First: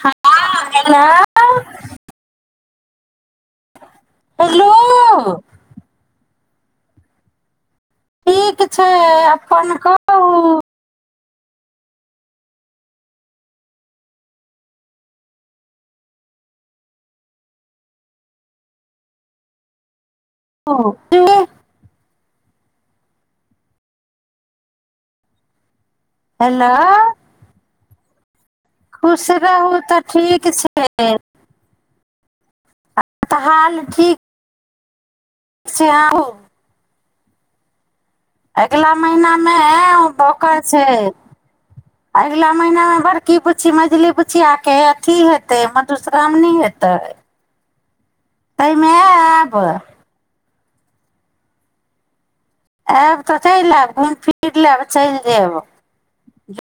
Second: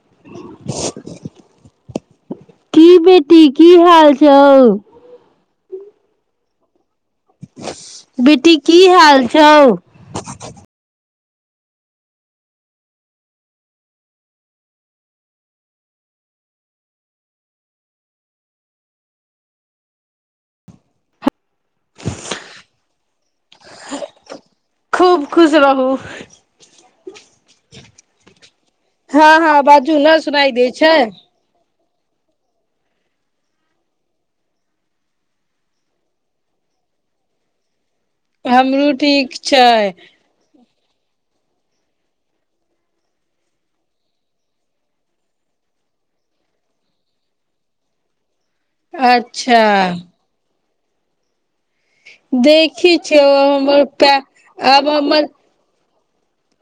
हँ हेलो की बी टी की हाल छउ हेलो [inaudible] बेटी ठीक की छै हाल अपन छौ कहू ओ खूब खुश रहू हेलो खुश हँ हँ रहू बाजू तऽ न ठीक सुनाई दे छै तऽ हाल ठीक से आू हमरो अगला महिना ठीक मे है छै ओकर छै अगिला महिनामे बड़की बु्छी मझली बुछिआकेऽ अथी हेतै मधुश्राावणी हेतै एहिमे आब अच्छा ह देखी छैिय आयब तऽ चलि आयब हमर घुमि फिर लेब आब चलि हमर जायब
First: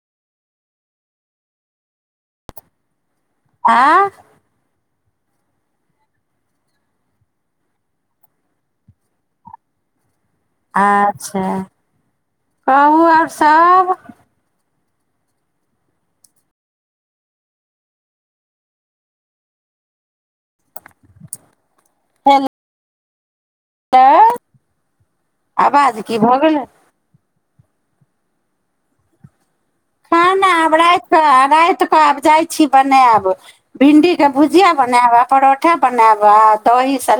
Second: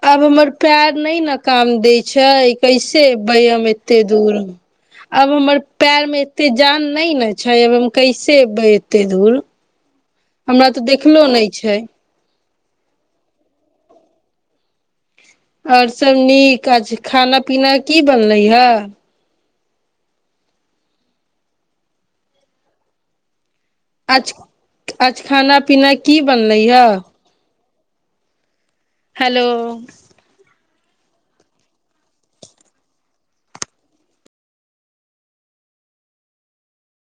आब हमर पैर नहि न काम दै छै कैसे अयबैय हम एते आ दूर आब हमर पैर मे एते जान नहि ने छै अब हम कैसे एबै एतेक दूर हमरा तऽ देखलो अच्छा नहि छै कहू आओर सभ आओर सभ नीक अछि खाना पीना की बनलै हे हल आज आज खाना पीना आवाज की भऽ बनलै गेलै हेय हेलो खाना रायता राति कें जाइ छी बनायब भिंडी के भुजिया बनाब परोठा बनाब दही